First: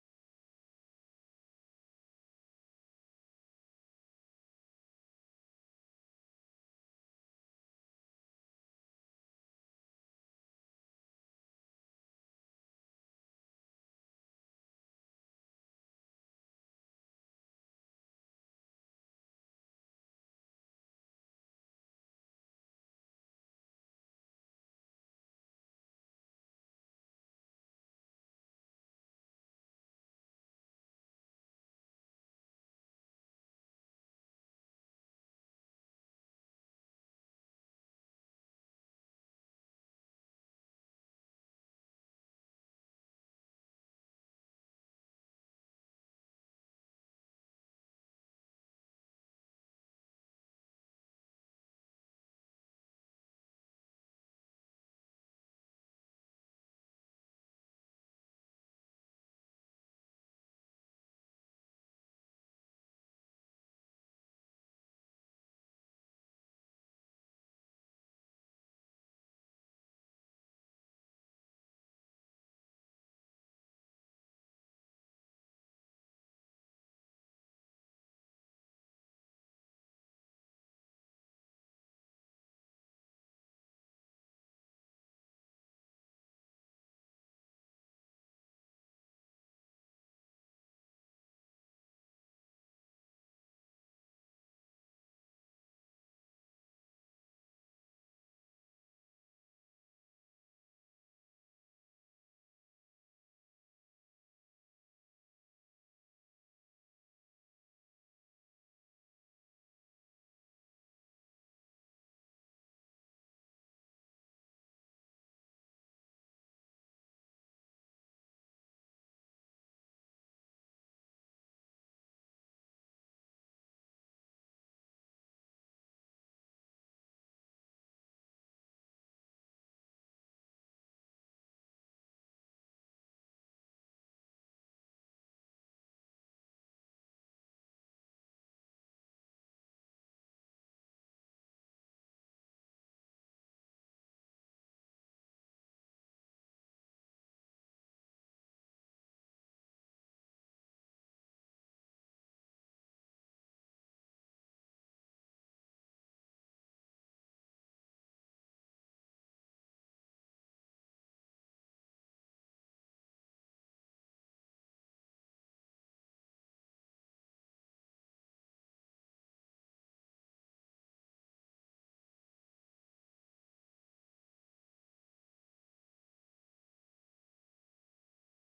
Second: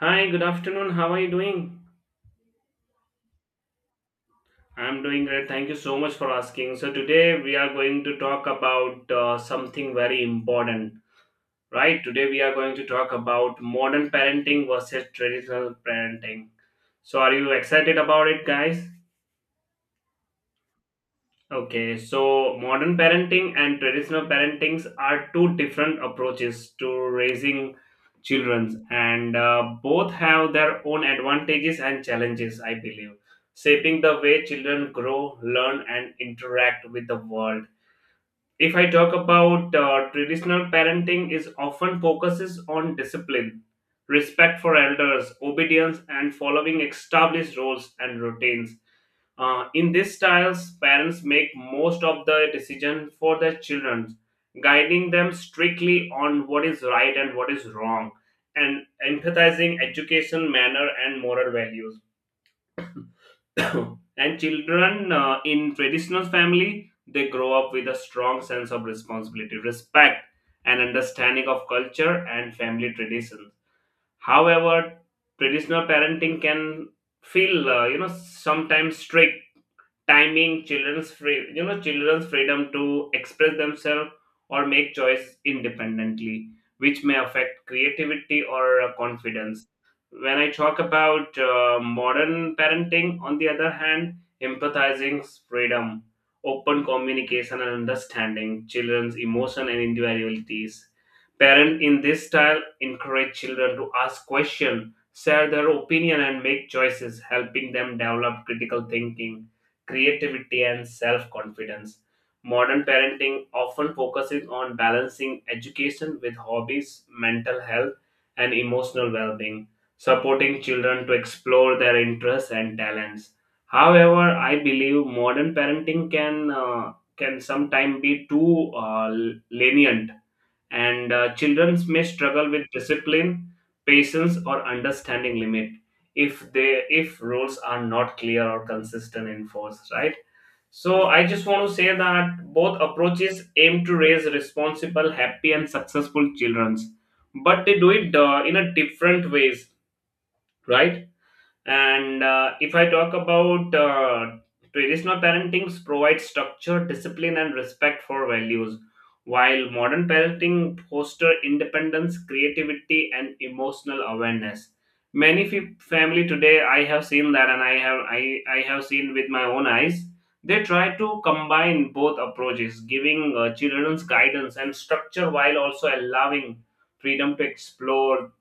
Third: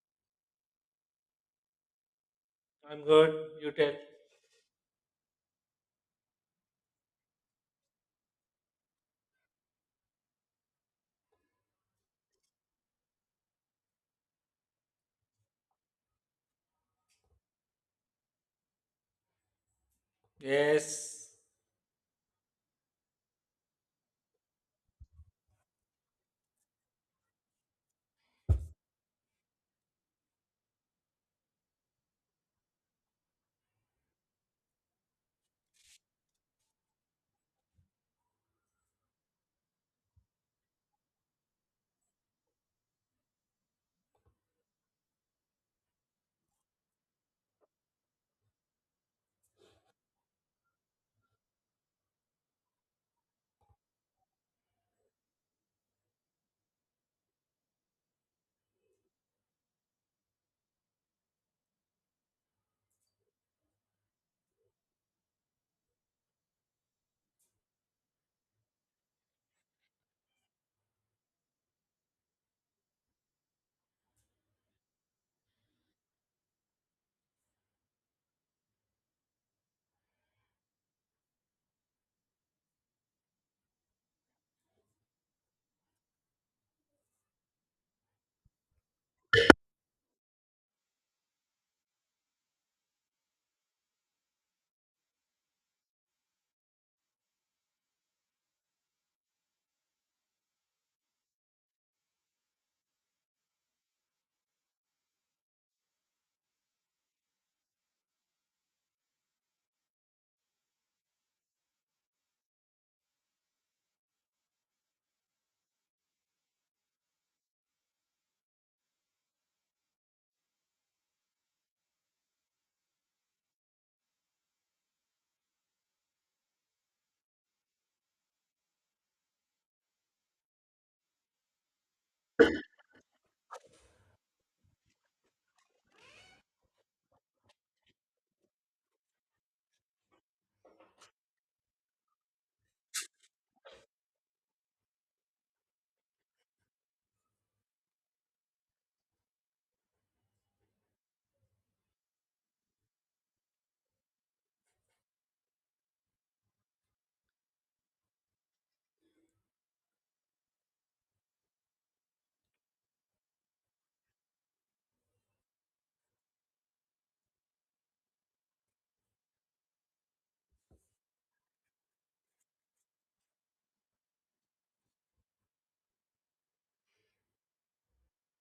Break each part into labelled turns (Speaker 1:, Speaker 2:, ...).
Speaker 1: Hi, good afternoon. How are you doing?
Speaker 2: I'm good. You tell.
Speaker 1: I'm doing great. Thank you so much for asking. So, today we are going to talk about something very important, right? Today we are going to talk about modern parenting versus traditional parenting. So, are you excited about it, guys?
Speaker 2: Yes.
Speaker 1: Okay, so modern parenting and traditional parentings are two different approaches to raising children, and both have their own advantages and challenges, I believe, shaping the way children grow, learn, and interact with the world. If I talk about traditional parenting, is often focuses on discipline, respect for elders, obedience, and following established rules and routines, in these styles, parents make most of the decision for their children, guiding them strictly on what is right and what is wrong, and emphasizing education, manner, and moral values. And children, in traditional family, they grow up with a strong sense of responsibility, respect, and understanding of culture and family traditions. However, traditional parenting can feel, sometimes strict, timing children's freedom to express themselves or make choice independently, which may affect creativity or confidence. When I talk about modern parenting, on the other hand, empathizing freedom, open communication, and understanding children's emotion and individualities. Parent in this style encourage children to ask questions, share their opinion, and make choices, helping them develop critical thinking, creativity, and self confidence. Modern parenting often focuses on balancing education with hobbies, mental health, and emotional well being, supporting children to explore their interests and talents. However, I believe modern parenting can sometimes be too lenient, and children may struggle with discipline, patience, or understanding limit if rules are not clear or consistent enforced, right? So I just want to say that both approaches aim to raise responsible, happy, and successful children, but they do it, in a different ways, right? And if I talk about traditional parenting provides structure, discipline, and respect for values, while modern parenting foster independence, creativity, and emotional awareness. Many family today, I have seen that, and I have seen with my own eyes. They try to combine both approaches, giving children's guidance and structure while also allowing freedom to explore,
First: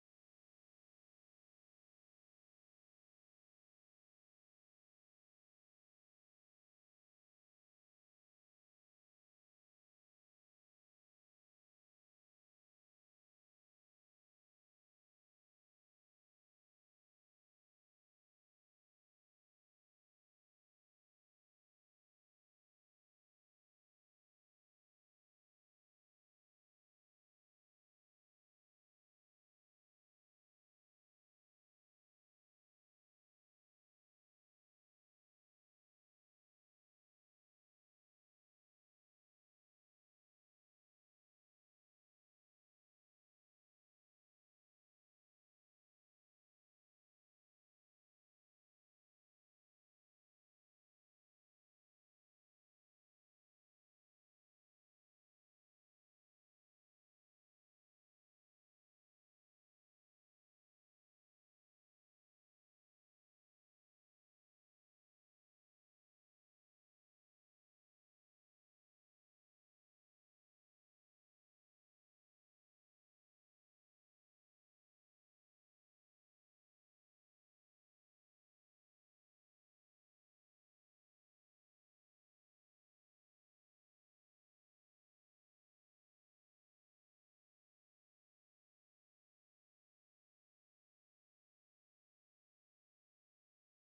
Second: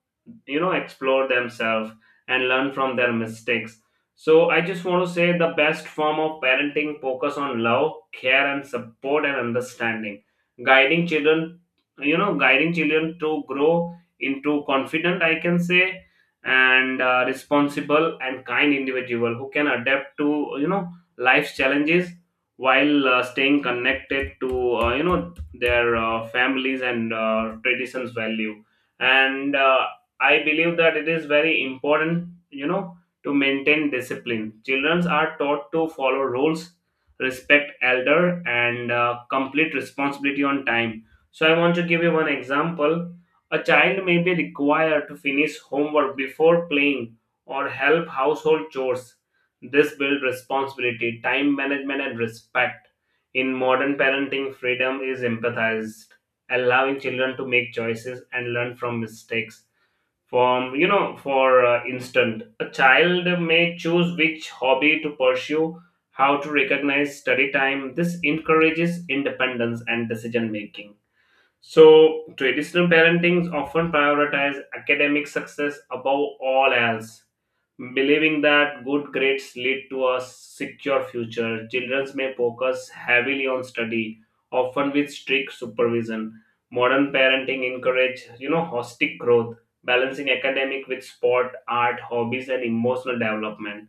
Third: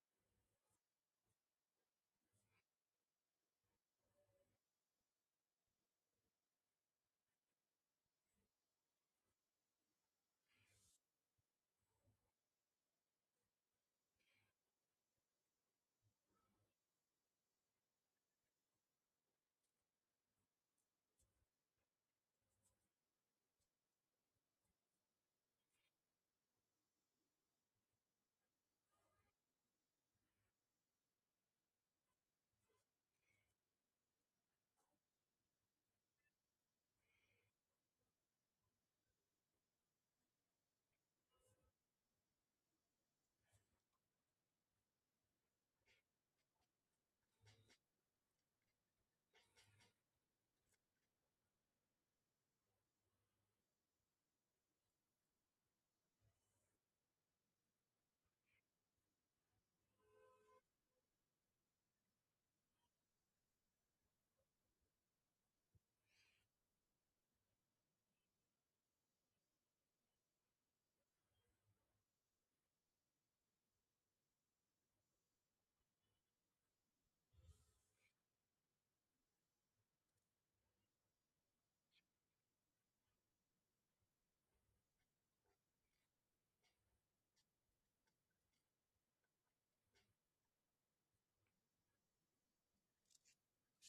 Speaker 1: explore themselves and learn from their mistakes. So I just want to say the best form of parenting focus on love, care, and support and understanding, guiding children you know guiding children to grow into confident, I can say, and responsible and kind individual who can adapt to, life's challenges, while staying connected to, their families and traditions value. And I believe that it is very important, you know, to maintain discipline. Children are taught to follow rules, respect elder, and complete responsibility on time. So I want to give you one example. A child may be required to finish homework before playing or help household chores. This builds responsibility, time management, and respect. In modern parenting, freedom is empathized, allowing children to make choices and learn from mistakes. From, you know, for instance, a child may choose which hobby to pursue, how to recognize study time. This encourages independence and decision making. So, traditional parentings often prioritize academic success above all else, believing that good grades lead to a secure future. Children may focus heavily on study, often with strict supervision. Modern parenting encourage, you know, holistic growth, balancing academic with sport, art, hobbies, and emotional development.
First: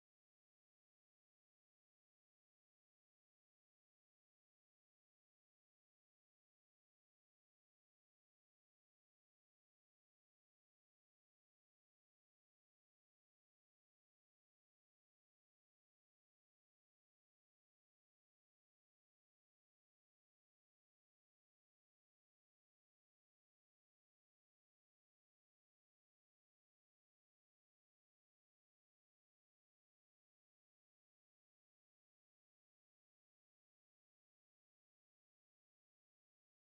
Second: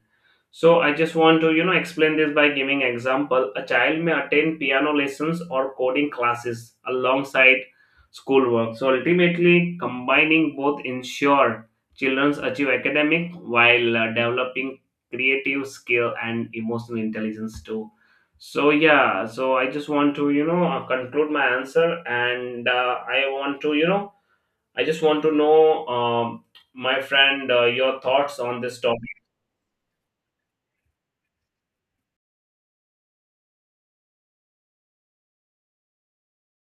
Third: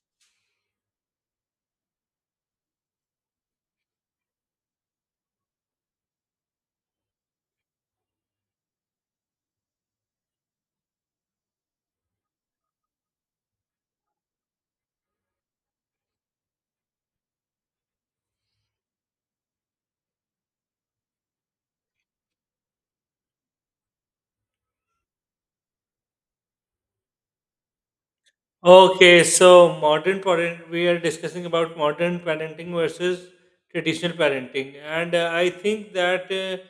Speaker 1: So I just want to, you know, explain this by giving example. A child may attend piano lessons or coding classes alongside schoolwork. So ultimately, combining both ensure children achieve academic while developing creative skill and emotional intelligence too. So yeah, so I just want to, conclude my answer, and I want to, I just want to know, my friend, your thoughts on this topic.
Speaker 2: Okay, so modern parent, we are discussing about modern parenting versus traditional parenting, and I think that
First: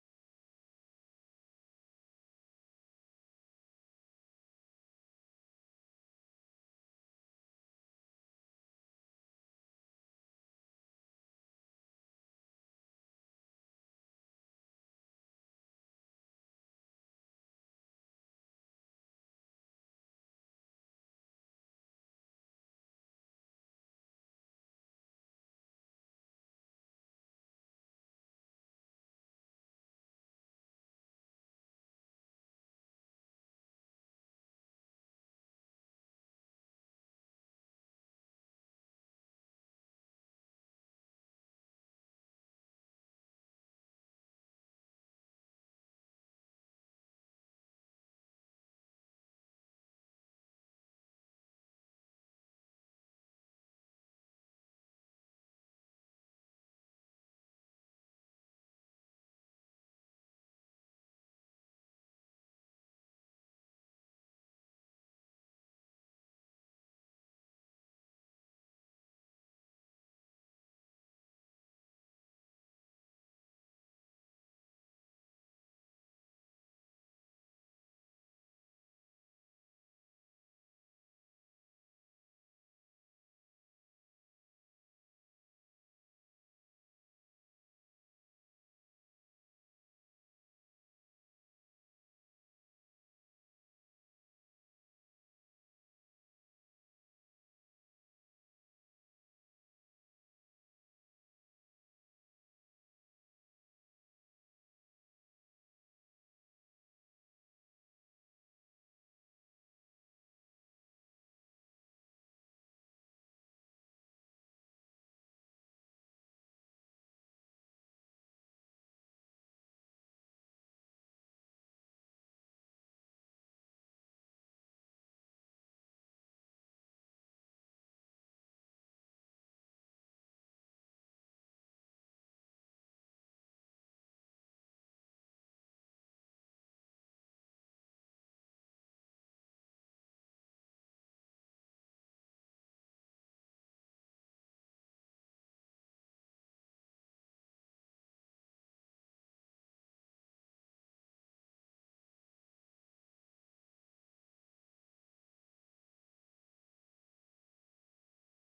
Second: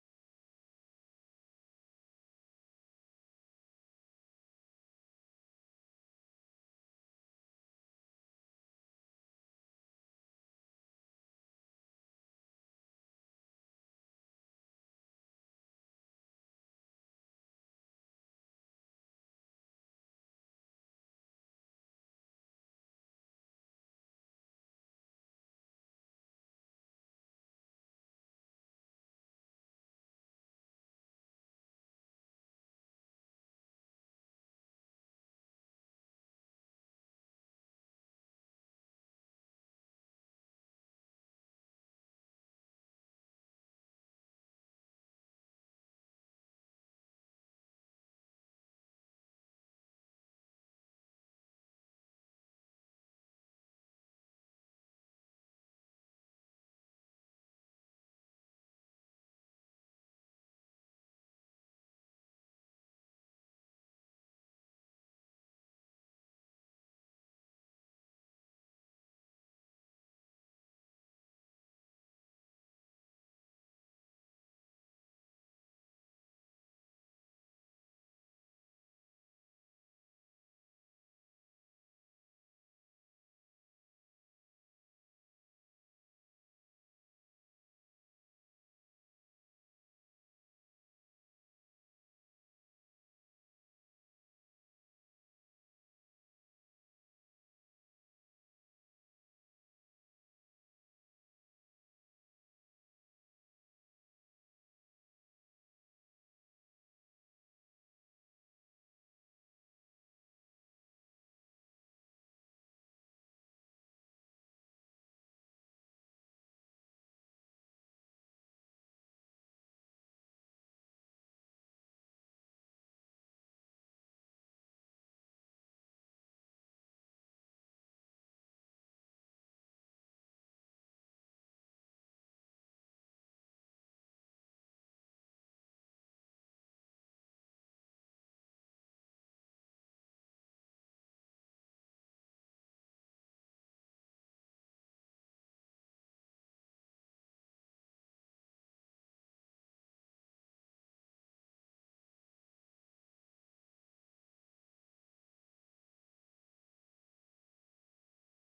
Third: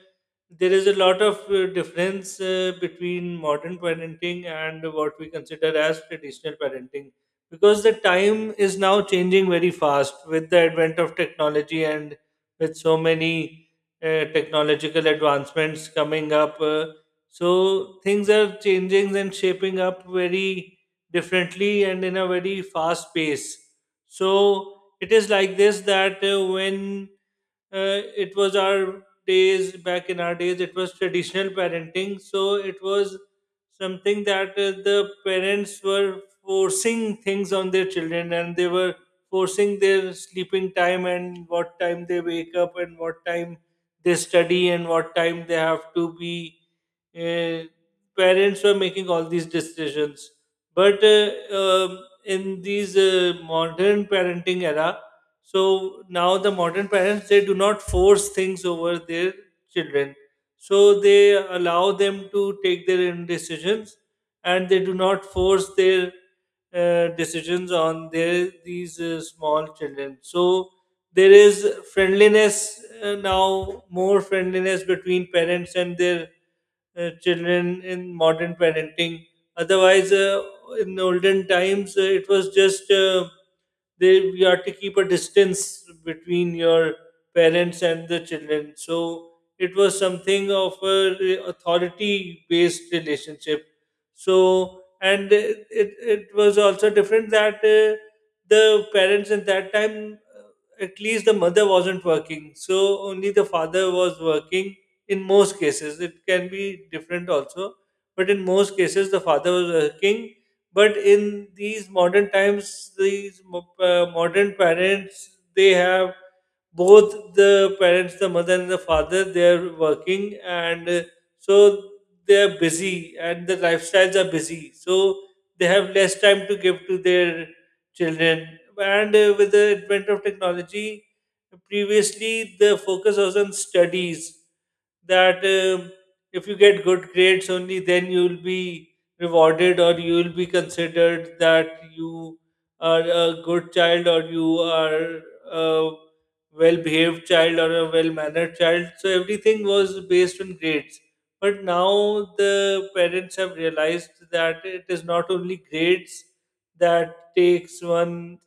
Speaker 2: there is a lot of difference between modern parenting and what we consider as traditional parenting because the time is now changing very fast with the advent of technology and with so many technological advancements coming up. So things are changing and shaping up very differently and in a very fast pace. So it is like this that when it was our days. Back in our days it was traditional parenting, so it was something that the parents were forcing things on their children, and they were forcing their sleeping time and what time they wake up and what time they study and what time they have to be uh, parents were making all these decisions, but um, in these modern parenting era, so now the modern parents, they do not force things over their children, so they allow them to take their own decisions, and they do not force their decisions on their these small children. So there is friendliness, now more friendliness between parents and their children in modern parenting. Otherwise, in olden times, it was just they, you have to keep a distance between your parents and the children, so it was something of a authority based relationship. So, and it was also different that the parents at that time, at least the mother wasn't working, so only the father was working in most cases. It can be different also, but in most cases the father was working. But in these modern times, these modern parents, they have both the parents, the mother and the father, they're working, and so they're busy and the lifestyles are busy. So they have less time to give to their children. And with the advent of technology, previously the focus was on studies, that if you get good grades, only then you'll be rewarded, or you'll be considered that you are a good child, or you are uh, well behaved child or a well mannered child. So everything was based on grades. But now the parents have realized that it is not only grades that takes one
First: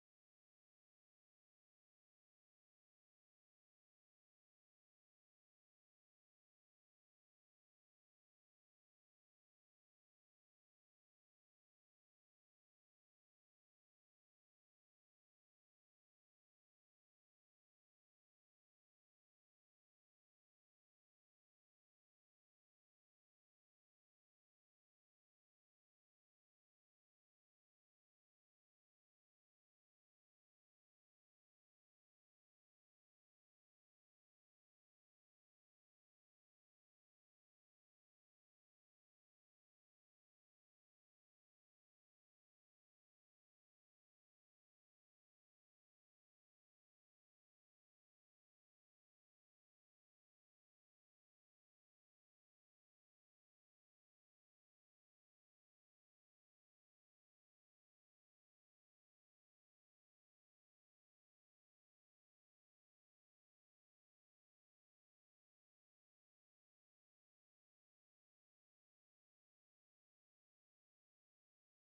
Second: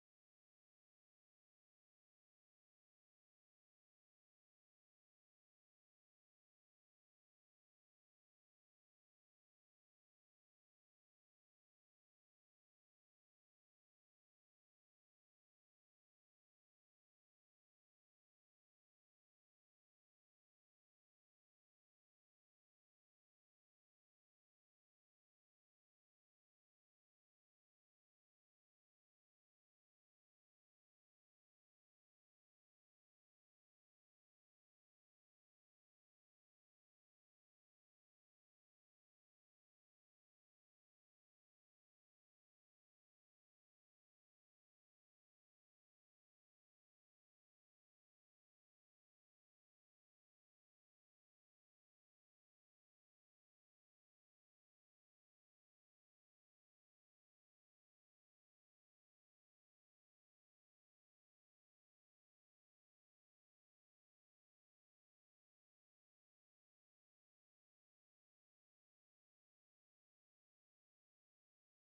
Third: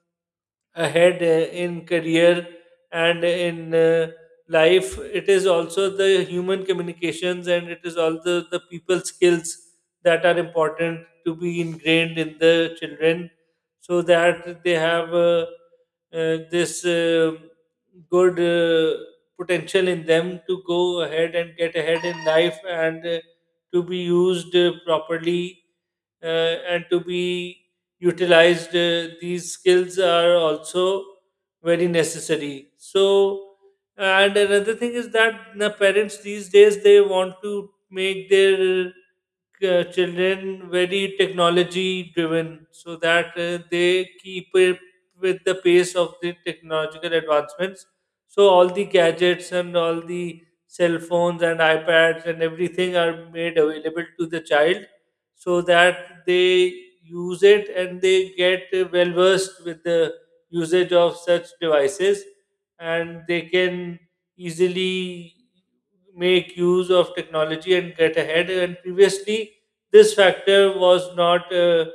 Speaker 2: ahead in career and in life. It is also the human communications and it is all the people skills that are important to be ingrained in the children, so that they have this good potential in them to go ahead and get ahead in life, and to be used properly, and to be utilized. These skills are also very necessary. So, and another thing is that the parents these days, they want to make their children very technology driven, so that they keep up with the pace of the technological advancements. So all the gadgets and all the cell phones and ipads and everything are made available to the child, so that they use it and they get well versed with the usage of such devices, and they can easily make use of technology and get ahead. And previously this factor was not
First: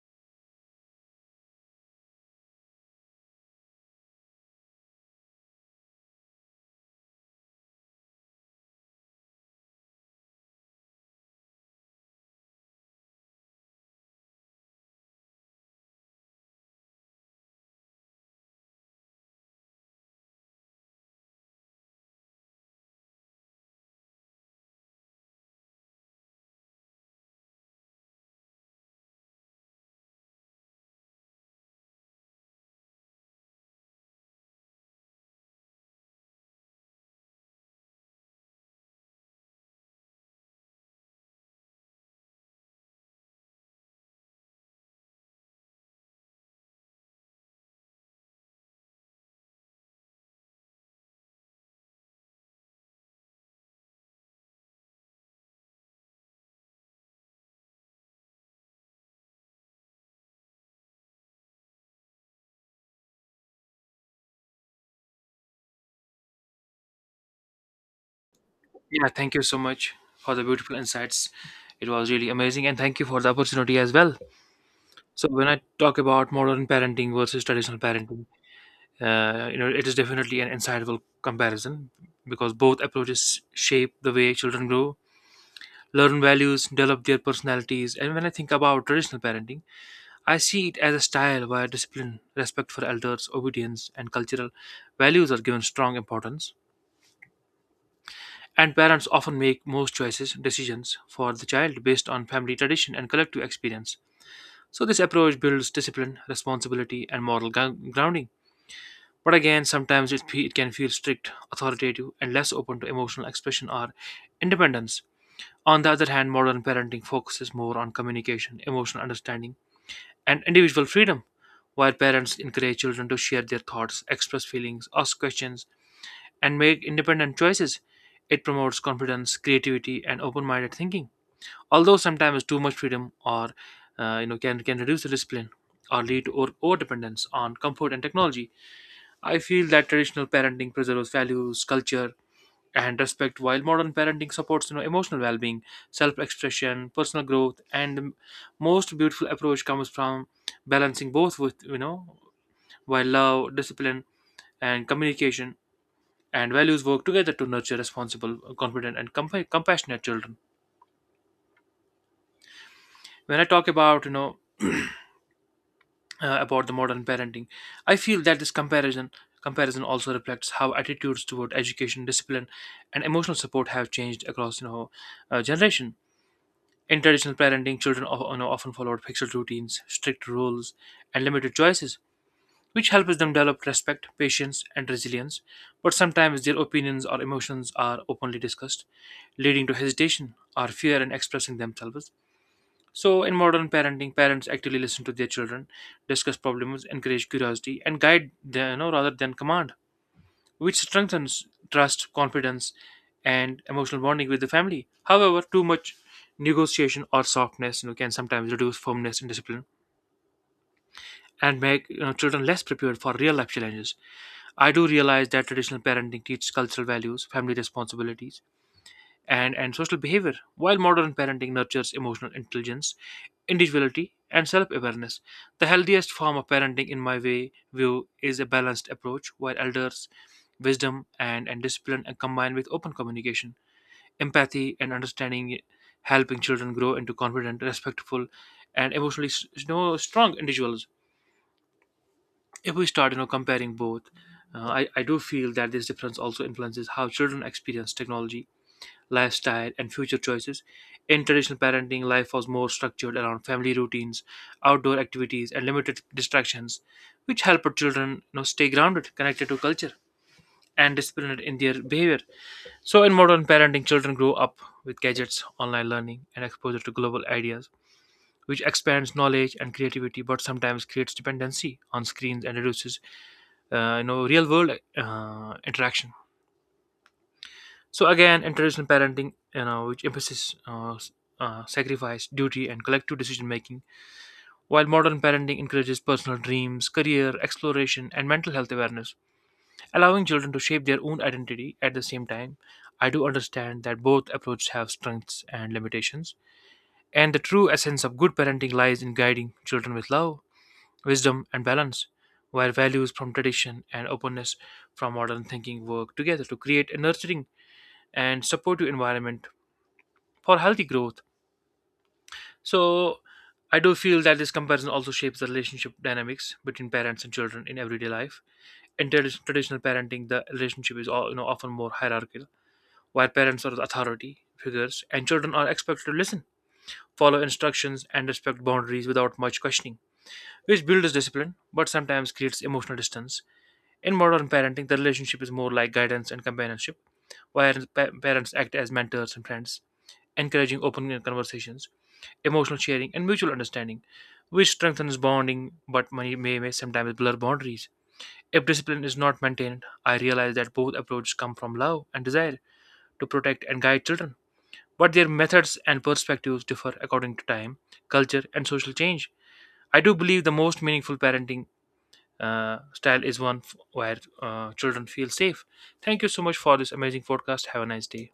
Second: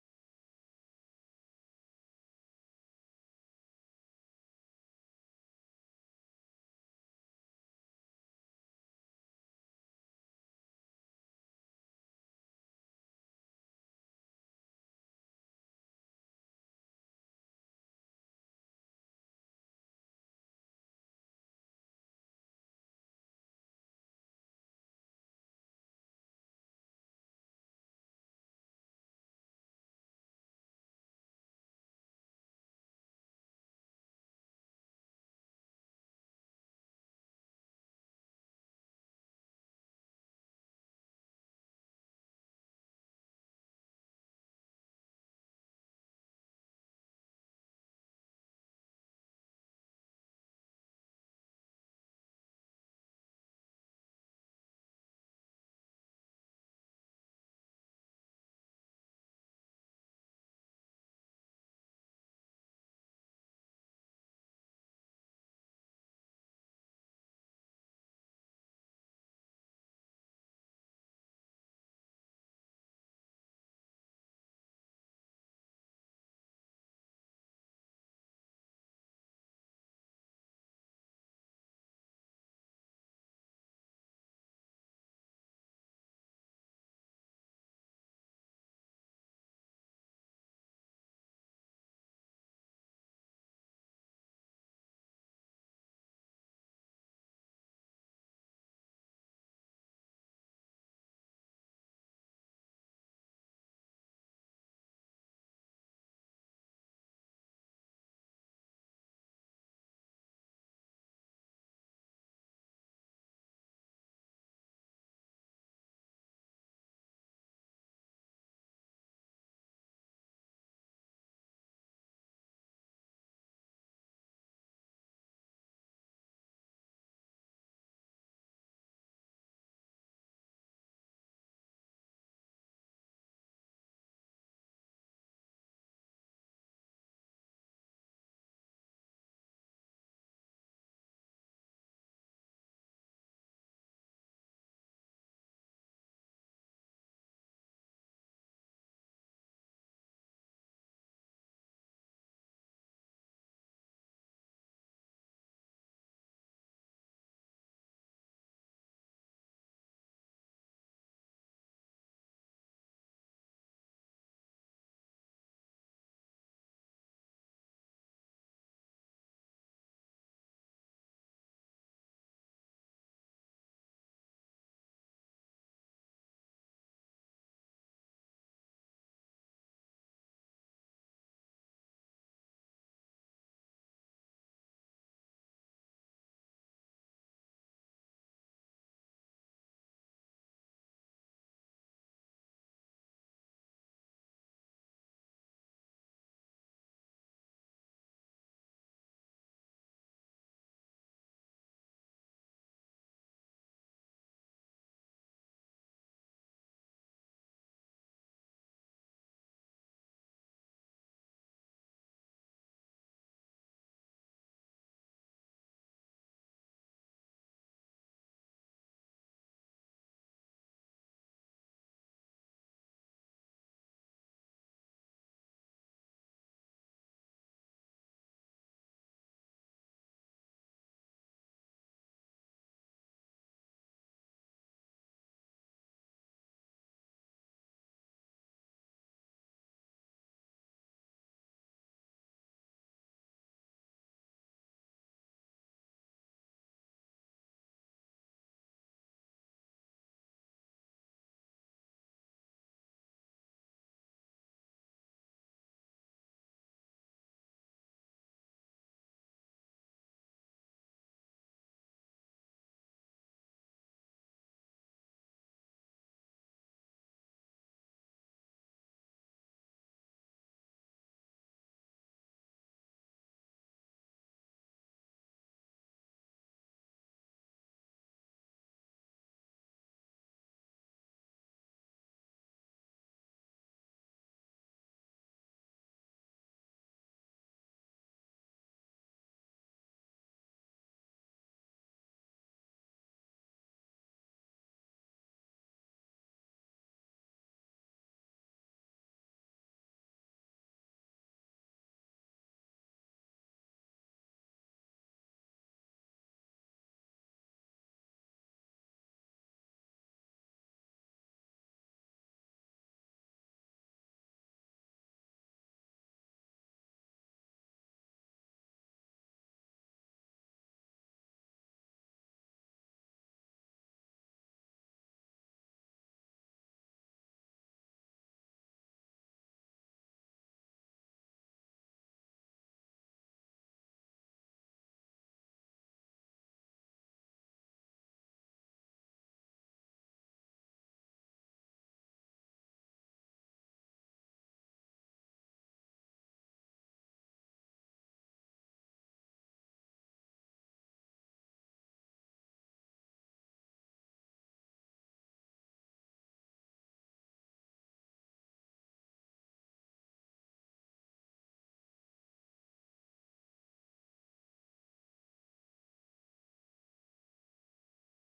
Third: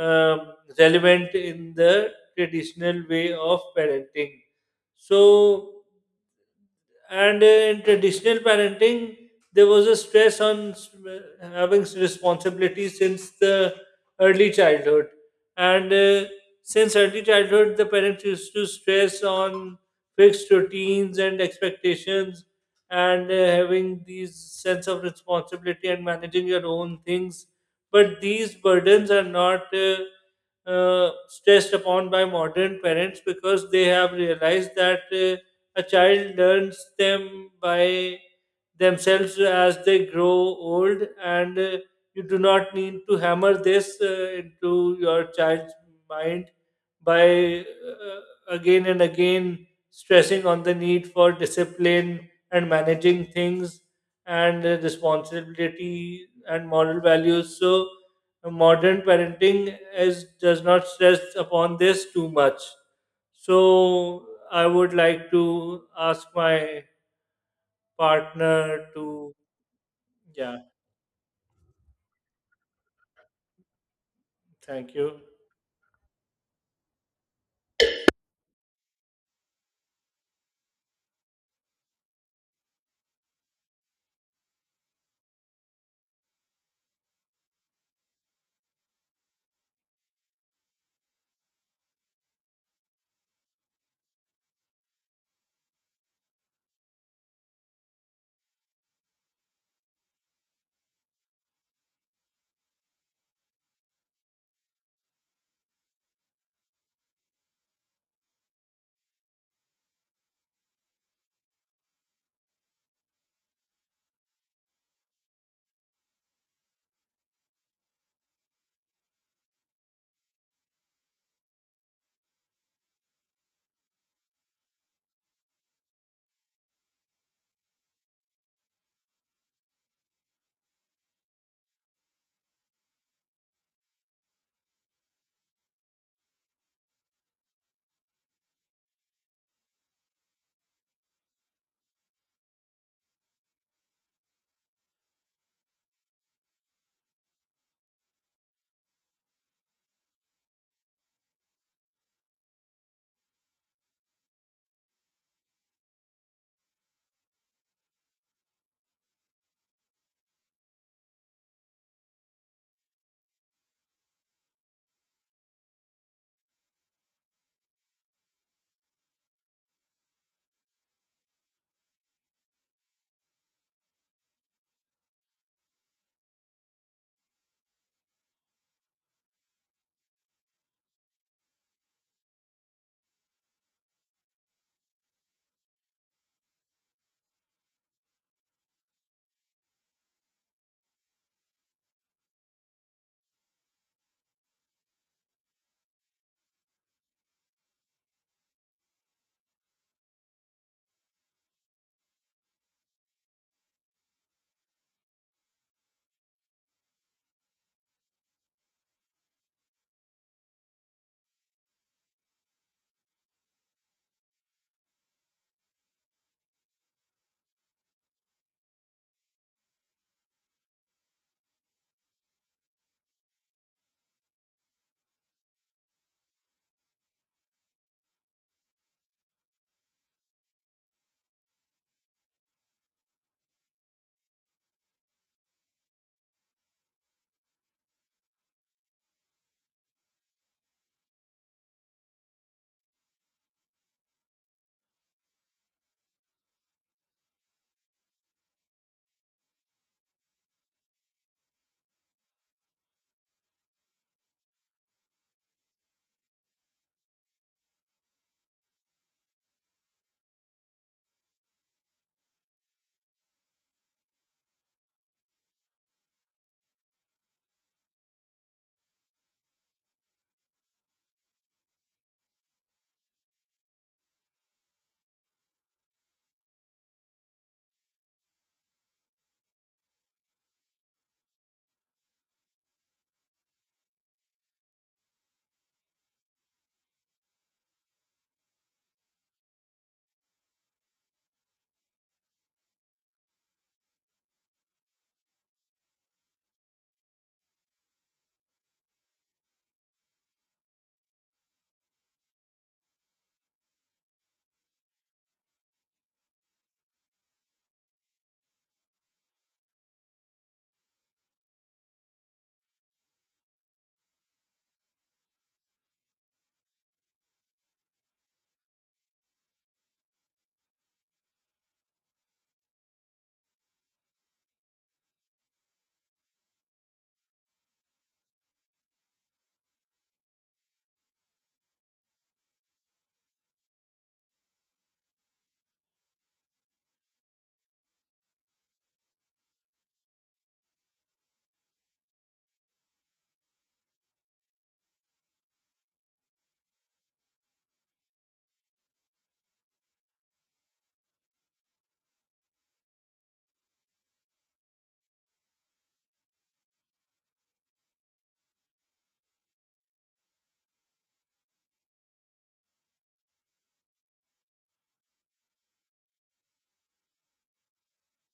Speaker 2: um, relevant in the traditional way of parenting. So, and in traditional parenting there was a stress on having responsibility since the early childhood. And since early childhood the parents used to stress on fixed routines and expectations, and having these sense of responsibility and managing your own things. But these burdens are not stressed upon by modern parents, because they have realized that a child learns them by themselves as they grow old. And you do not need to hammer this into your child's mind by again and again stressing on the need for discipline and managing things and responsibility and moral values. So, modern parenting is does not stress upon this too much. So I would like to ask my partner
Speaker 3: Yeah, thank
Speaker 2: to,
Speaker 3: you so much for the
Speaker 2: yeah,
Speaker 3: beautiful insights. It was really amazing, and thank you for the opportunity as well.
Speaker 2: thank you.
Speaker 3: So, when I talk about modern parenting versus traditional parenting, it is definitely an insightful comparison because both approaches shape the way children grow, learn values, develop their personalities. And when I think about traditional parenting, I see it as a style where discipline, respect for elders, obedience, and cultural values are given strong importance. And parents often make most choices, decisions for the child based on family tradition and collective experience. So, this approach builds discipline, responsibility, and moral grounding. But again, sometimes it can feel strict, authoritative, and less open to emotional expression or independence. On the other hand, modern parenting focuses more on communication, emotional understanding, and individual freedom, while parents encourage children to share their thoughts, express feelings, ask questions, and make independent choices. It promotes confidence, creativity, and open-minded thinking. Although sometimes too much freedom or can reduce the discipline or lead to over dependence on comfort and technology. I feel that traditional parenting preserves values, culture, and respect, while modern parenting supports emotional well-being, self-expression, personal growth, and the most beautiful approach comes from balancing both with while love, discipline, and communication and values work together to nurture responsible, confident, and compassionate children. When I talk about about the modern parenting, I feel that this comparison also reflects how attitudes toward education, discipline, and emotional support have changed across generation. In traditional parenting, children often followed fixed routines, strict rules, and limited choices, which helps them develop respect, patience, and resilience. But sometimes their opinions or emotions are openly discussed, leading to hesitation or fear in expressing themselves. So, in modern parenting, parents actively listen to their children, discuss problems, encourage curiosity, and guide them, rather than command, which strengthens trust, confidence, and emotional bonding with the family. However, too much negotiation or softness, can sometimes reduce firmness and discipline and make, children less prepared for real life challenges. I do realize that traditional parenting teaches cultural values, family responsibilities, and social behavior, while modern parenting nurtures emotional intelligence, individuality, and self awareness. The healthiest form of parenting, in my way, view, is a balanced approach where elders' wisdom and discipline are combined with open communication, empathy, and understanding, helping children grow into confident, respectful, and emotionally strong individuals. If we start comparing both, I do feel that this difference also influences how children experience technology, lifestyle, and future choices. In traditional parenting, life was more structured around family routines, outdoor activities, and limited distractions, which help our children, stay grounded, connected to culture, and disciplined in their behavior. So in modern parenting, children grow up with gadgets, online learning, and exposure to global ideas, which expands knowledge and creativity but sometimes creates dependency on screens and reduces real world interaction. So again, in traditional parenting, which emphasizes sacrifice, duty, and collective decision making, while modern parenting encourages personal dreams, career exploration, and mental health awareness, allowing children to shape their own identity. At the same time, I do understand that both approaches have strengths and limitations, and the true essence of good parenting lies in guiding children with love, wisdom, and balance, while values from tradition and openness from modern thinking work together to create a nurturing and supportive environment for healthy growth. So, I do feel that this comparison also shapes the relationship dynamics between parents and children in everyday life. In traditional parenting, the relationship is all, often more hierarchical, while parents are the authority figures and children are expected to listen, follow instructions, and respect boundaries without much questioning, which builds discipline but sometimes creates emotional distance. In modern parenting, the relationship is more like guidance and companionship, where parents act as mentors and friends, encouraging open conversations, emotional sharing, and mutual understanding, which strengthens bonding but may sometimes blur boundaries. If discipline is not maintained, I realize that both approaches come from love and desire to protect and guide children, but their methods and perspectives differ according to time, culture, and social change. I do believe the most meaningful parenting style is one where children feel safe. Thank you so much for this amazing podcast. Have a nice day.